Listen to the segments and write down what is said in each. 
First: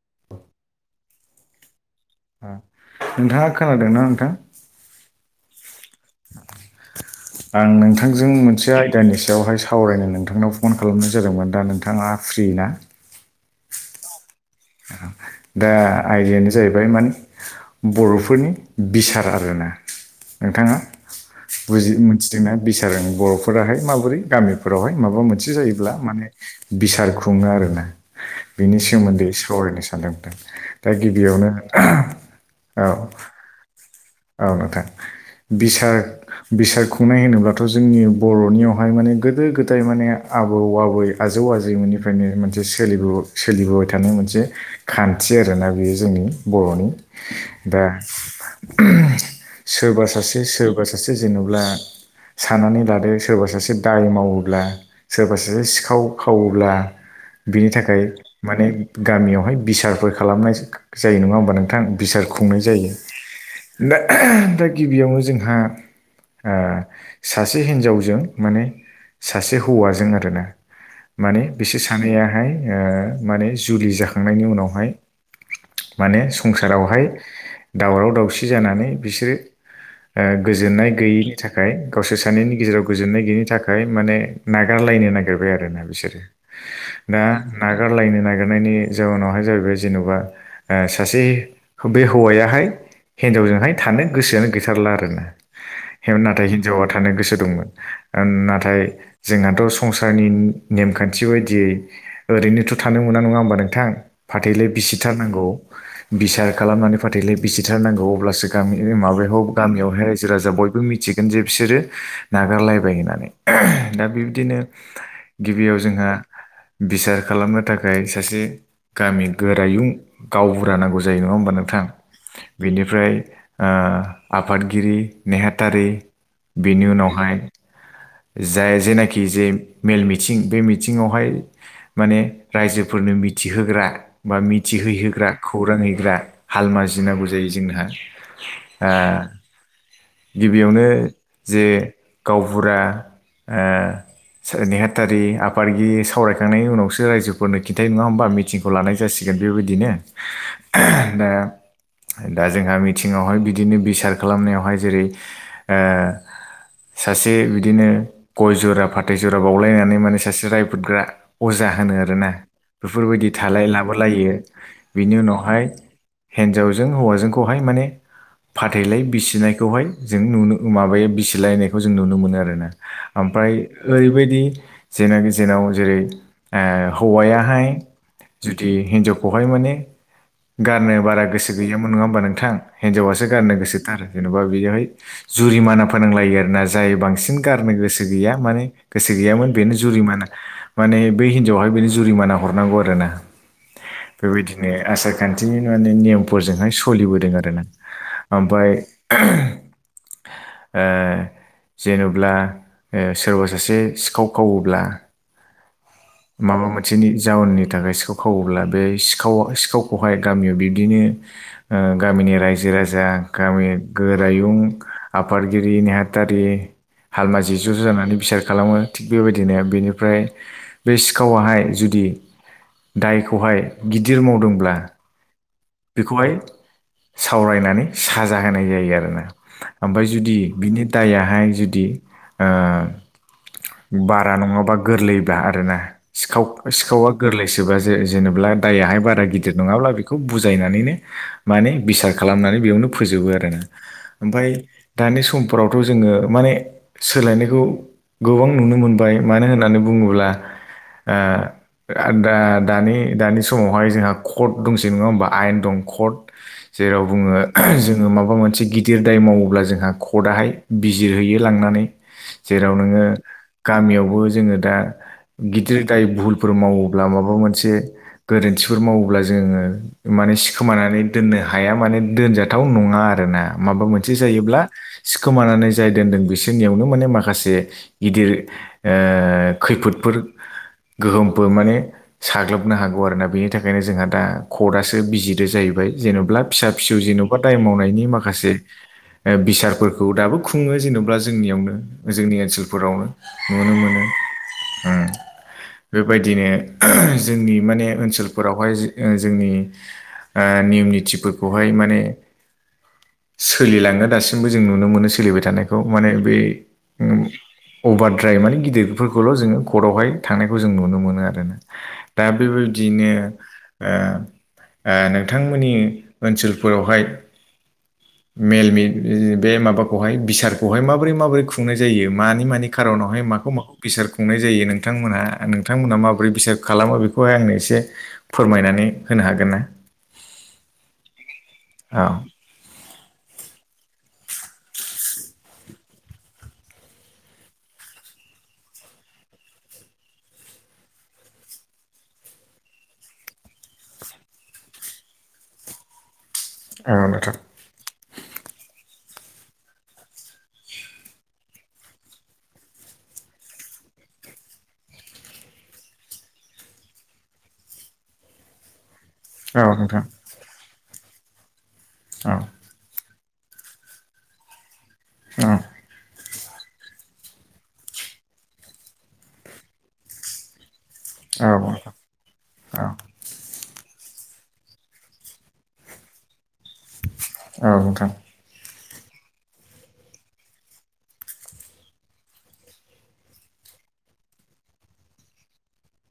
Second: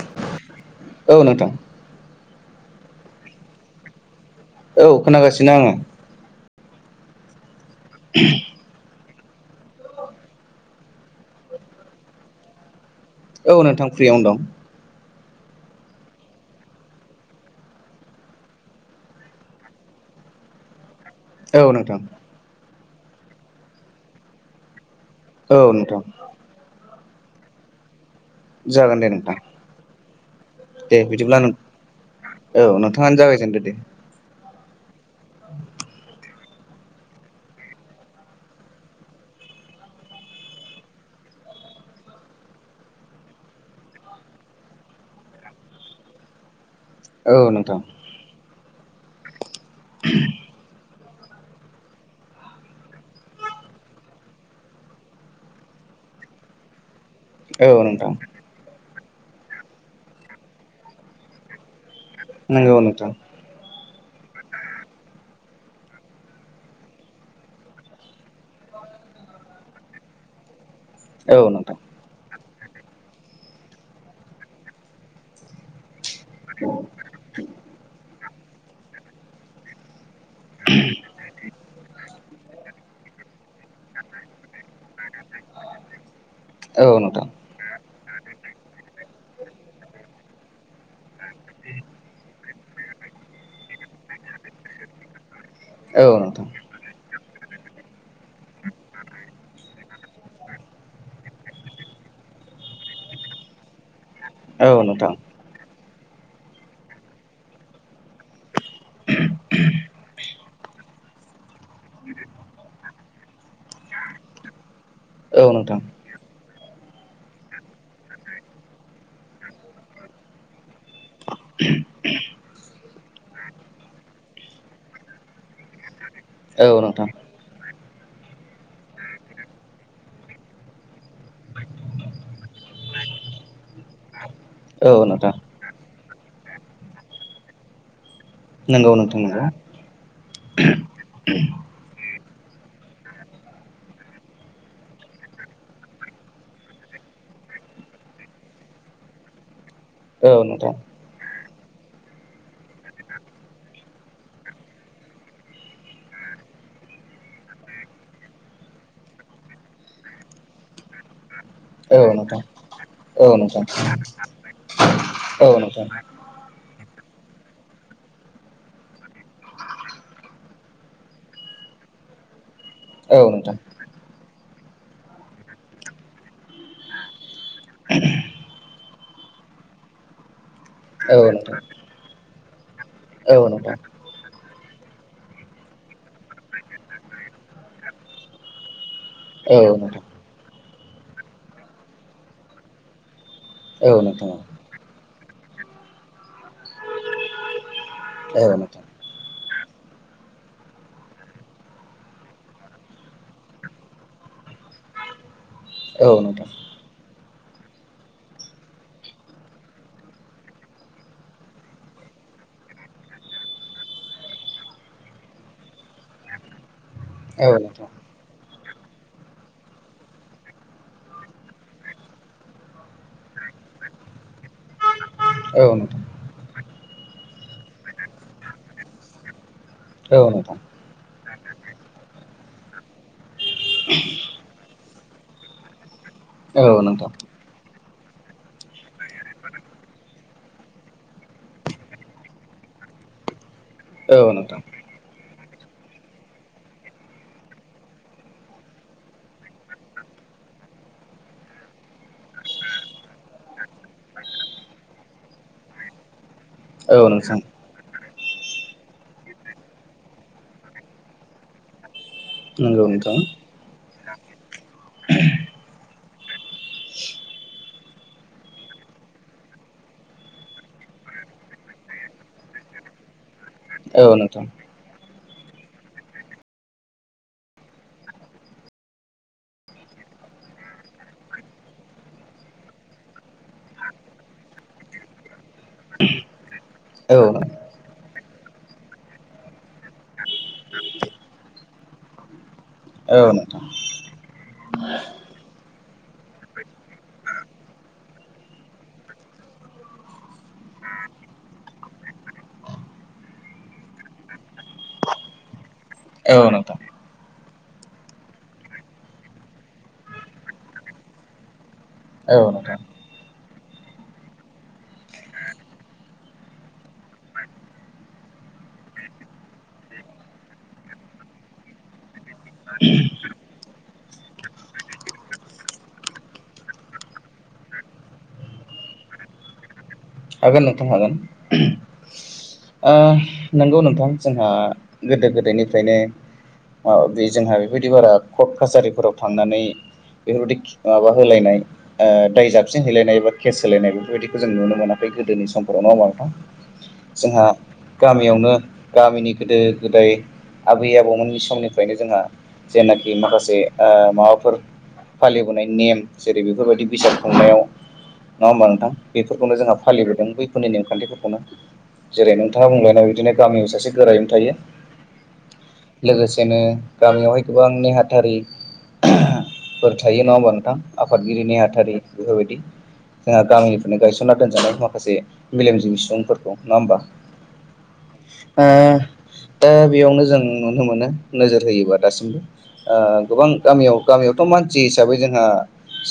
[inaudible] औ नोंथां। नोंथाङा खोनादोंना नोंथां? औ खोनागासिनो आङो आं नोंथांजों मोनसे आय दानि सायावहाय सावरायनो नोंथांनाव फन खालामनाय जादोंमोन दा नोंथाङा फ्रि ना? औ नोंथां फ्रियावनो दं दा आयदायानो जाहैबाय मोन बर'फोरनि बिसार आरोना नोंथाङा औ बुजि नोंथां मिथिदोंना बिसार बर'फोराहाय माबोरै गामिफोरावहाय माबा मोन [unintelligible] औ जायो नोंथां माने बिसार खुङो आरोना बिनि जागोन दे सोमोन्दै नोंथां [unintelligible] सावरायनो सानदों नोंथां। दा दे बिदिब्ला गिबियावनो औ फोजोनदो दे। औ नोंथां। बिसार बिसार खुंनाय होनोब्लाथ' जोंनि बर'नियावहाय माने गोदो गोदाय माने आबौ आबै आजौ आजैमोननिफ्रायनो मोनसे सोलिबो-सोलिबोबाय थानाय मोनसे खान्थि आरोना बेयो जोंनि बर'नि। औ नोंथां दा सोरबा सासे सोरबा सा सासे जेनेब्ला सानानै लादो सोरबा सासे दाय मावोब्ला सोरबा सोरसे सिखाव खावोब्ला औ बिनि थाखाय नोंथां माने गामियावहाय बिसारफोर खालामनाय जायो नङा होमबा नोंथां बिसार खुंनाय नंगौ जायो नोंथां दा दा गिबियावनो जोंहा ओ सासे हिन्जावजों माने सासे हौवाजों आरोना औ माने नोंथां बिसोर सानैआहाय ओ माने जुलि जाखांनायनि उनावहाय माने संसारावहाय दावराव दावसि जानानै बिसोरो ओ गोजोननाय गैयैनि थाखाय गावसोर सानैनि गेजेराव गोजोननाय गैयैनि थाखाय माने नागारलायनो नागिरबाय आरो ना बिसोरो औ नो दा नागारलायनो नागिरनायनि जाउनावहाय जाहैबाय जेन'बा ओ सासे बे हौवायाहाय हिनजावजोंहाय थानो गोसोआनो गैथारला आरो ना औ [unintelligible] नोंथां नाथाय हिनजावा थानो गोसो दंमोन नाथाय जोंहाथ' संसारनि नेमखान्थि बायदियै ओरैनोथ' थानो मोना नङा होमबा नोंथां औ फाथैलाय नोंथां बिसिथारनांगौ बिसार खालामनानै फाथैलाय बिसिथारनांगौ अब्लासो गामि [unintelligible] माबायाव [unintelligible] गामियावहाय रायजो राजा बयबो मिथि [unintelligible] सोरो नागारलायबाय होननानै दा बिबदिनो औ गिबियाव नोंथां जोंहा बिसार खालामनो थाखाय सासे गामि गोरायुं गावबुरा नां [unintelligible] जायो नङा होमबा नोंथां बिनिफ्राय ओ आफादगिरि नेहाथारि औ बिनि नोंथां उनावहाय जाय जेनाखि जे मेल मिथिं बे मिथिङावहाय माने रायजोफोरनो मिथिहोग्रा बा मि औ थिहैहोग्रा नोंथां खौरां हैग्रा हालमाजि नांगौ जायो जोंहा ओ नंगौ नोंथां नंगौ गिबियावनो जे गावबुरा ओ [unintelligible] नेहाथारि आफादगिरि सावरायखांनायनि उनावसो रायजोफोरनो खिन्थायो नङा होमबा मिथि खौ लानाय जासिगोन बेबायदिनो ओ नोंथां दा दा जोंहा मिथिङावहाय बिदिनो बिसार खालामनायावहाय जेरै ओ सासे बिदिनो गय जरा फाथै जरा बावलायनानै माने सासे रायफोदग्रा अजा होनो औ आरोना नोंथां औ बेफोरबायदि नोंथां थालाय लाबोलायो बिनि औ उनावहाय नोंथां हिनजावजों हौवाजोंखौहाय माने फाथैलाय बिसिनायखौहाय जों नुनो माबाया बिसिलायनायखौ जों नुनो मोनो आरोना। औ ओमफ्राय नोंथां औ नोंथां ओरैबायदि जेनाखि जेनाव जेरै हौवाया जुदि हिनजावखौहाय माने गारनो औ बारा गोसो नोंथां गयामोन नङा मान नोंथां हिनजावासो औ गारनो नोंथां गोसो थ आरो जेन'बा बेयावहाय जुरिमाना फोनांलायो आरो ना जाय बांसिन गारनो गोसो गैया मान गोसो गैयामोन बेनो जुरिमाना माने बै हिन्जावहाय बेनो जुरिमाना हरनांगौ आरो ना। औ नोंथां। ने आसारखान्थिनि माने नेमफोरजोंहाय सलिबोदों आरो ना औ नोंथां ओमफाय ओ जेनब्ला ओ सोरबा सासे सिखाव खावोब्ला औ नोंथां औ नोंथां माबा [unintelligible] थिनि जाउननि थाखाय सिखाव खावोब्ला बे सिखावा सिखावखौहाय गामियाव बिब्दिनो ओ गामिनि रायजो राजा गामि गोरायुं आफादगिरि नेहाथ [unintelligible] हालमाजि ज' ज' जानानै बिसार खालामो थिग बेबायदिनो बेनिफ्राय बे सिखावाहाय जुदि दायखौहाय गिदिर मावदोंब्ला औनो बेखौहाय सावरायनानै साजा होनाय जायो आरोना ओमफ्राय जुदि नोंथां बिनि दाययाहाय जुदि बारा नङाबा गोरलैबा आरो ना सिाव औ नोंथां सिखावा गोरलै गोसोबा ज जेनेबा दाययाहाय बारा गिदिर नङाब्ला बेखौ बुजायनानैनो माने बिसार खालामनानै बेयावनो फोजोबो आरो ना औ ओमफ्राय नोंथां दानि समफोरावथ' जोंङो माने सोलायनायखौ गोबां नुनो मोनबाय मानो होननानै बुंङोब्ला। दा दानि दानि समावहाय जोंहा कर्ट दंसै नंङा होमबा आयेन दंकट जेराव औ बुंङो। नोंथां जोंङो माबा मोनसे गिदिर दाय मावोब्ला जोंहा कर्टआहाय बिजिरहैयो लांनानै। जेराव नंगौ नोंङो नोंथां गामियावबो जोंङो दा गिदिर दाय भुहुलफोर मावोब्ला माबा मोनसे गोरोन्थिफोर मावोब्ला जोंङो माने सि खोमानानै दोननो हाया माने दोनजाथाव नङा आरोना। माबा औ मोनसे नोंथां जायोब्ला। सिखोमानानै जाय दोनदों बिसोरनियावनो माने माखासे गिदिर खैफोदफोर गोहोमफोर माने साग्लोबनो हागौ आरोना बेनि थाखायनो जोंहा दा कर्टआसो बिजिरदो जाहैबाय जेन'बा फिसा फिसौ औ जेन'बा नोंथां दाय मावनायनि माखासे बिसारफोरखौ दाबो खुंङो जेन'बा जोंनियावनो जोंनि ओनसोल फोरावनो औ नोंथां नुनो मोनो। बेबायदिनो जोंनि माने ओनसोलफोरावहाय जोंनि नियम निथिफोरखौहाय माने सोलिलाङो दासिमबो जों नुनो मोनो सोलिबाय थानायखौ माने बे औ नोंथां अभार ड्राइभ माने गिदिरफोरखौल' जोंङो कर्टआवहाय थांनायखौ जों नुनो मोनो आरो ना। दा बेबायदियैनो नोंथांमोननि ओनसोलफोरावहाय मेल बे माबाखौहाय बिसारखौहाय माबोरै माबोरै खुंनाय जायो मानि मानि खारनावहाय माखौ माखौ बिसार खुंनाय जायो नोंथांमोनहा नोंथांमोनहा माबोरै बिसार खालामो बेखौहाय आंनो एसे? फोरमायना नै होनो हागोन ना? हागोन नोंथां हागोन। औ नंगौ नोंथां जोंहा गोदो गोदायनिफ्रायनो मा बे जोंहा बेबायदि बारा कर्ट कासारिफोराव थांनानै बेफोरबायदि माबा होलायनाय दाय जाबसिन होलायनाय बा केस होलायनाय बेफोरबायदिखौ जों नुनो मोना। बे गोदोनि समफोराव नङा ओमबा नोंथां। गामियावनो गामिनि गोदो गोदाय आबै आबौमोननि समनिफ्रायनो जोंहा जेनाखि माखासे ओ माबाफोर फालिबोनाय नेम जेरै बेफोरबायदि बिसार खुंनायाव नङा ओमबा नोंथां बेफोरखौनो औ जोंहा नोंथां नों बैफोरनि नेमखान्थिफोरखौनो जेरै औ नोंथाङा बुंलांनाय बादिनो गामियाव सासे गोरायुं थायो। औ लोगोसेनो गामियावहाय गोबां नेहाथारि ब थायो न' बा नोंथां-' आफादगिरि औ नोंथां नेहाथारि बेफोरबायदि औ जोंहा गामिनिफ्रायनो गायसनना दोनजानाय माखासे मेलेमजिबि सुबुंफोरखौ नंङा होमबा औ नोंथां दा बेयावनो जों नुनो मोनो नोजोर होयोबा दासिमबो गोबां गामियाव गामियावथ' मानसि हिसाबै जोंहा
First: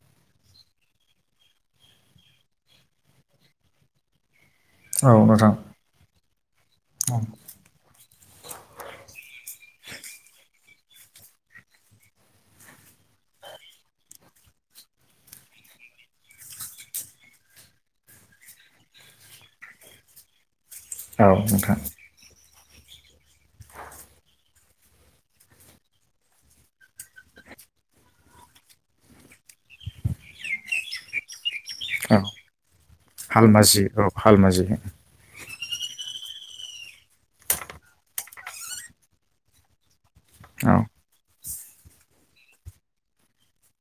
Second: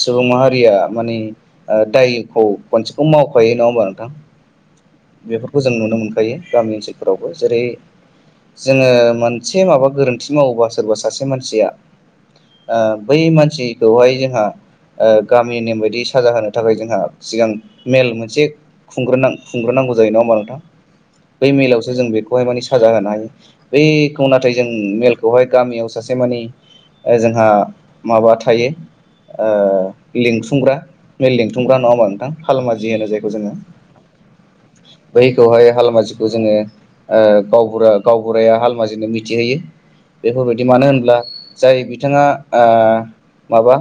सुबुं माहारिया माने दायखौ खनसेखौ मावखायो नंङा होमबा नोंथां। औ नोंथां बेफोरखौ जों नुनो मोनखायो गामि ओनसोलफोरावबो जेरै जोंङो मोनसे माबा गोरोन्थि मावोबा सोरबा सासे मानसिया बै मानसिखौहाय जोंहा ओ गामि नेम बायदि साजा होनो थाखाय जोंहा सिगां मेल मोनसे खुंग्रो नां खुंग्रोनांगौ जायो नङा ओमबा नोंथां औ बै नोंथां मेलआवसो जों बे साजा होनाय हायो बेखौ नाथाय जों मेलखौहाय गामियाव सासे माने ओ जोंहा माबा थायो ओ लिंथुमग्रा मेल लिंथुमग्रा नङा ओमबा औ नोंथां हालमाजि होनो जायखौ जोङो हालमाजि औ हालमाजि हो बैखौहाय हालमाजिखौ जोङो ओ गावबुरा गावबुराया हालमाजिनो मिथिहोयो बेफोरबायदि औ मानो होनब्ला जाय बिथाङा ओ माबा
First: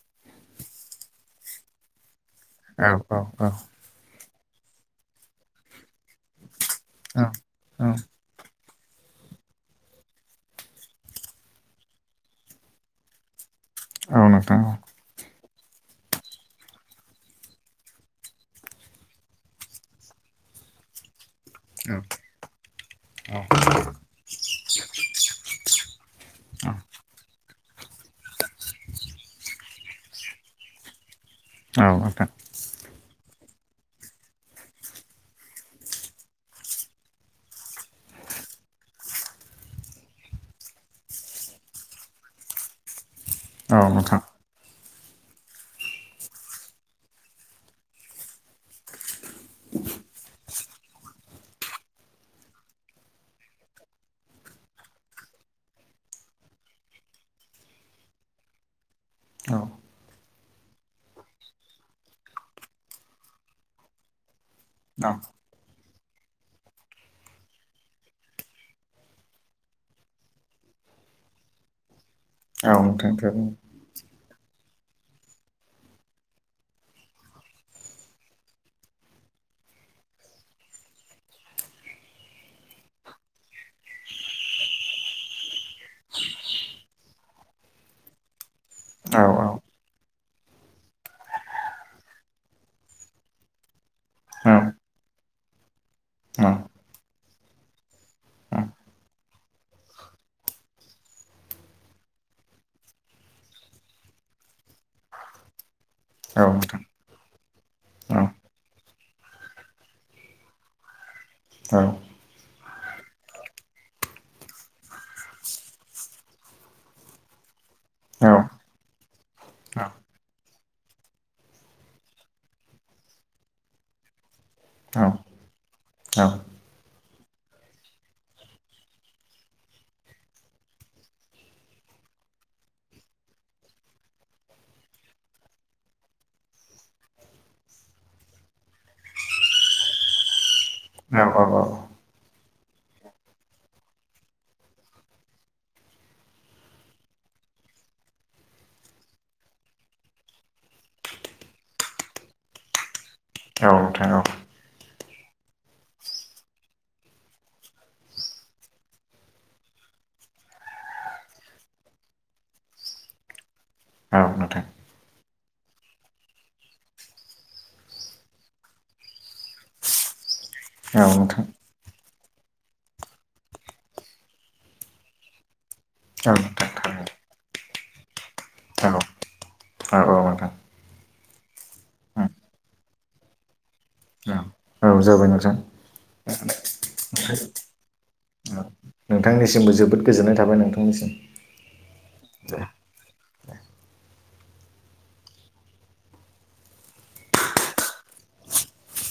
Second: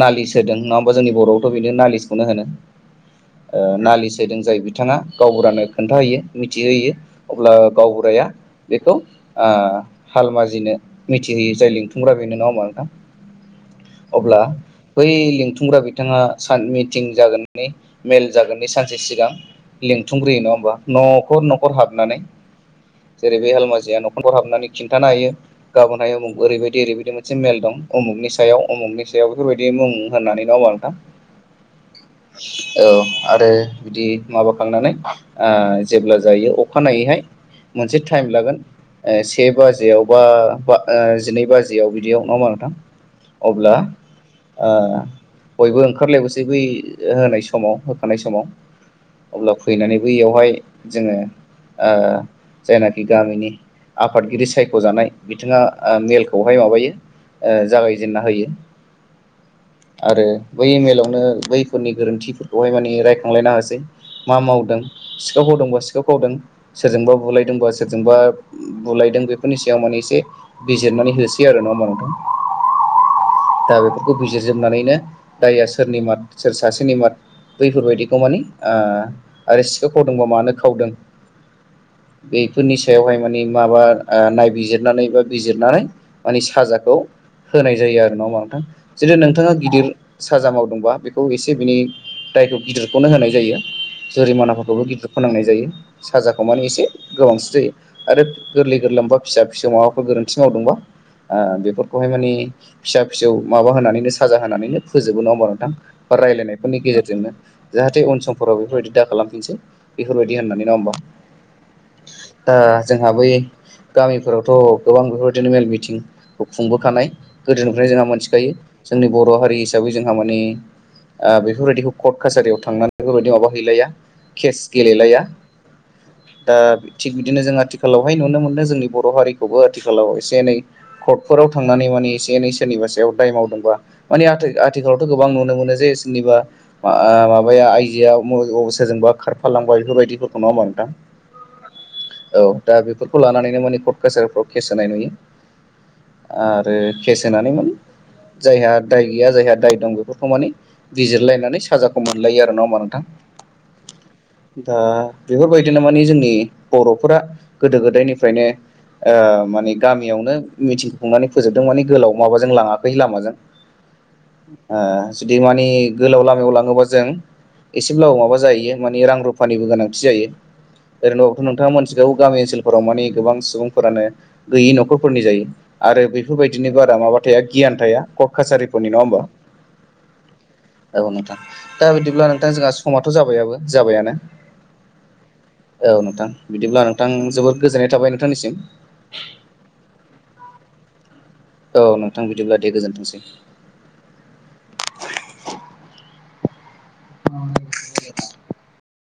नालिस होदों नङा ओमबा जोंनि बर'आवथ' बिनो नालिसखौनो होनो। औ औ ओ औ नालिस होदों जाय बिथाङा गावबुरानो खोन्था होयो मिथिहोयो। अब्ला गावबुराया बेखौ ओ हालमाजिनो मिथिहोयो जाय लिंथुमग्रा बेनो नङा ओमबा नोंथां? [inaudible] अब्ला नोंथां औ बै लिंथुमग्रा बिथाङा सान मिटिं जागोन मेल जागोननि सानसे सिगां लेंंथुमग्रोयो नङा ओमबा न'खर न'खर हाबनानै जेरै औ बे हालमाजिया न' खर हाबनानै खिन्थाना हैयो। गाबोनहाय उमुग ओरैबायदि ओरैबायदि मोनसे मेल दं उमुगनि सायाव उमुगनि सायाव बेफोरबायदि मुं होननानै नंङा ओनबा नोंथां? [inaudible] औ औ नोंथां औ आरो बिदि माबाखांनानै ओ जेब्ला जायो अखानायैहाय मोनसे टाइम लागोन ओ से बाजियाव बा ओ जिनै बाजियाव बिदियाव नङा ओमबा नोंथां? अब्ला औ नोंथां ओ बयबो ओंखारलायबोसै बै होनाय समाव होखानाय समाव अब्ला फैनानै बैयावहाय जोङो ओ जायनाखि गामिनि आफादगिरि सायख'जानाय बिथाङा ओ मेलखौहाय माबायो ओ जागायजेेनना होयो। औ आरो बै मेलावनो बैफोरनि गोरोन्थिफोरखौहाय माने रायखांलायनो होसै। मा मावदों औ सिखाव खावदोंबा सिखाव खावदों। सोरजोंबा बुलायदोंबा सोरजोंबा बुलायदों बेफोरनि सायाव माने एसे बिजिरनानै होसै आरो नंङा होमबा नोंथां? औ नोंथां थारैनो। दा बेफोरखौ बिजिरजोबनानैनो दाया सोरनि माद सोर सासेनि माद बैफोर बायदिखौ माने आ आरो सिखाव खावदोंबा मानो खावदों? बेफोरनि सायावहाय माने माबा आ नायबिजिरनानै बा बिजिरनानै माने साजाखौ होनाय जायो आरो नङा होमबा नोंथां? जोदि औ नोंथाङा गिदिर साजा मावदोंबा बेखौ एसे बिनि दायखौ गिदिरखौनो होनाय जायो औ जुरिमानाफोरखौबो गिदिर फोनांनाय जायो। साजाखौ औ माने एसे गोबांसिन जायो। आरो औ गोरलै गोरलाम बा फिसा फिसौ माबाफोर गोरोन्थि मावदोंबा आ बेफोरखौहाय माने फिसा फिसौ माबा होनानैनो साजा होनानैनो फोजोबो नङा ओनबा नोंथां बा औ रायजलायनायफोरनि नोंथां गेजेरजोंनो। जाहाथे उन औ समफोराव बेफोरबायदि दा खालामफिनसै बेफोरबायदि होननानै नङा ओनबा? औ दा जोंहा बै गामिफोरावथ' गोबां बेफोरबायदिनो मेल मिथिं खुंबोखानाय गोदोनिफ्रायनो जोंहा औ मोनथिखायो जोंनि बर' हारि हिसाबै जोंहा माने ओ बेफोरबायदिखौ कर्ट कासारियाव थांनानै बेफोरबायदि माबा हैैलाया केस नोंथां औ गेलेलाया औ दा थिग बिदिनो जों आथिखालावहाय नुनो मोनो जोंनि बर' हारिखौबो आथिखालाव एसे एनै कर्टफोराव थांनानै माने एसे एनै सोरनिबा सायाव दाय मावदोंबा माने आ आथिखालावथ' गोबां नुनो मोनो जे सोरनिबा ओ माबाया आइ जोआ [unintelligible] सोरजोंबा खारफालांबाय बेफोरबायदिफोरखौ नङा ओमबा नोंथां? औ औ औ। औ दा बेफोरखौ लानानैनो माने कर्ट कासारफ्राव केस होनाय नुयो। आरो केेस होनानै माने जायहा दाय गैया जायहा दाय दं। बेफोरखौ माने बिजिरलायनानै साजाखौ मोनलायो आ ओ नङा होमबा नोंथां। औ नोंथां औ। दा बेफोरबायदिनो माने जोंनि बर'फोरा गोदो गोदायनिफ्रायनो ओ माने गामियावनो मिथिं खुंनानै फोजोबदों। माने गोलाव माबाजों लाङाखै लामाजों। [inaudible] ओ जुदि माने गोलाव लामायाव लाङोबा जों एसेब्लाबो माबा जाहैयो, माने रां रुफानिबो गोनांथि जायो। औ नोंथां ओरै न'आवथ' नोंथाङा मोनस जेराव गामि ओनसोलफोराव माने गोबां सुबुंफोरानो गैयि न'खरफोरनि जायो। आरो औ बेफोर नोंथां बायदिनो बारा थारैनो माबा थाया गियान थाया कट कासारिफोरनि नङा होमबा। औ औ नोंथां औ औ नोंथां दा बिदिब्ला नोंथां जोंहा समाथ' जाबायाबो जाबायानो। औ जाबाय नोंथां। औ नोंथां बिदिब्ला नोंथां जोबोद गोजोननाय थाबाय नोंथांनिसिम। नोंथांनिसिमबो जोबोद गोजोननाय थाबाय नोंथांनिसिम। औ नोंथां बिदिब्ला दे गोजोनथोंसै। [unintelligible]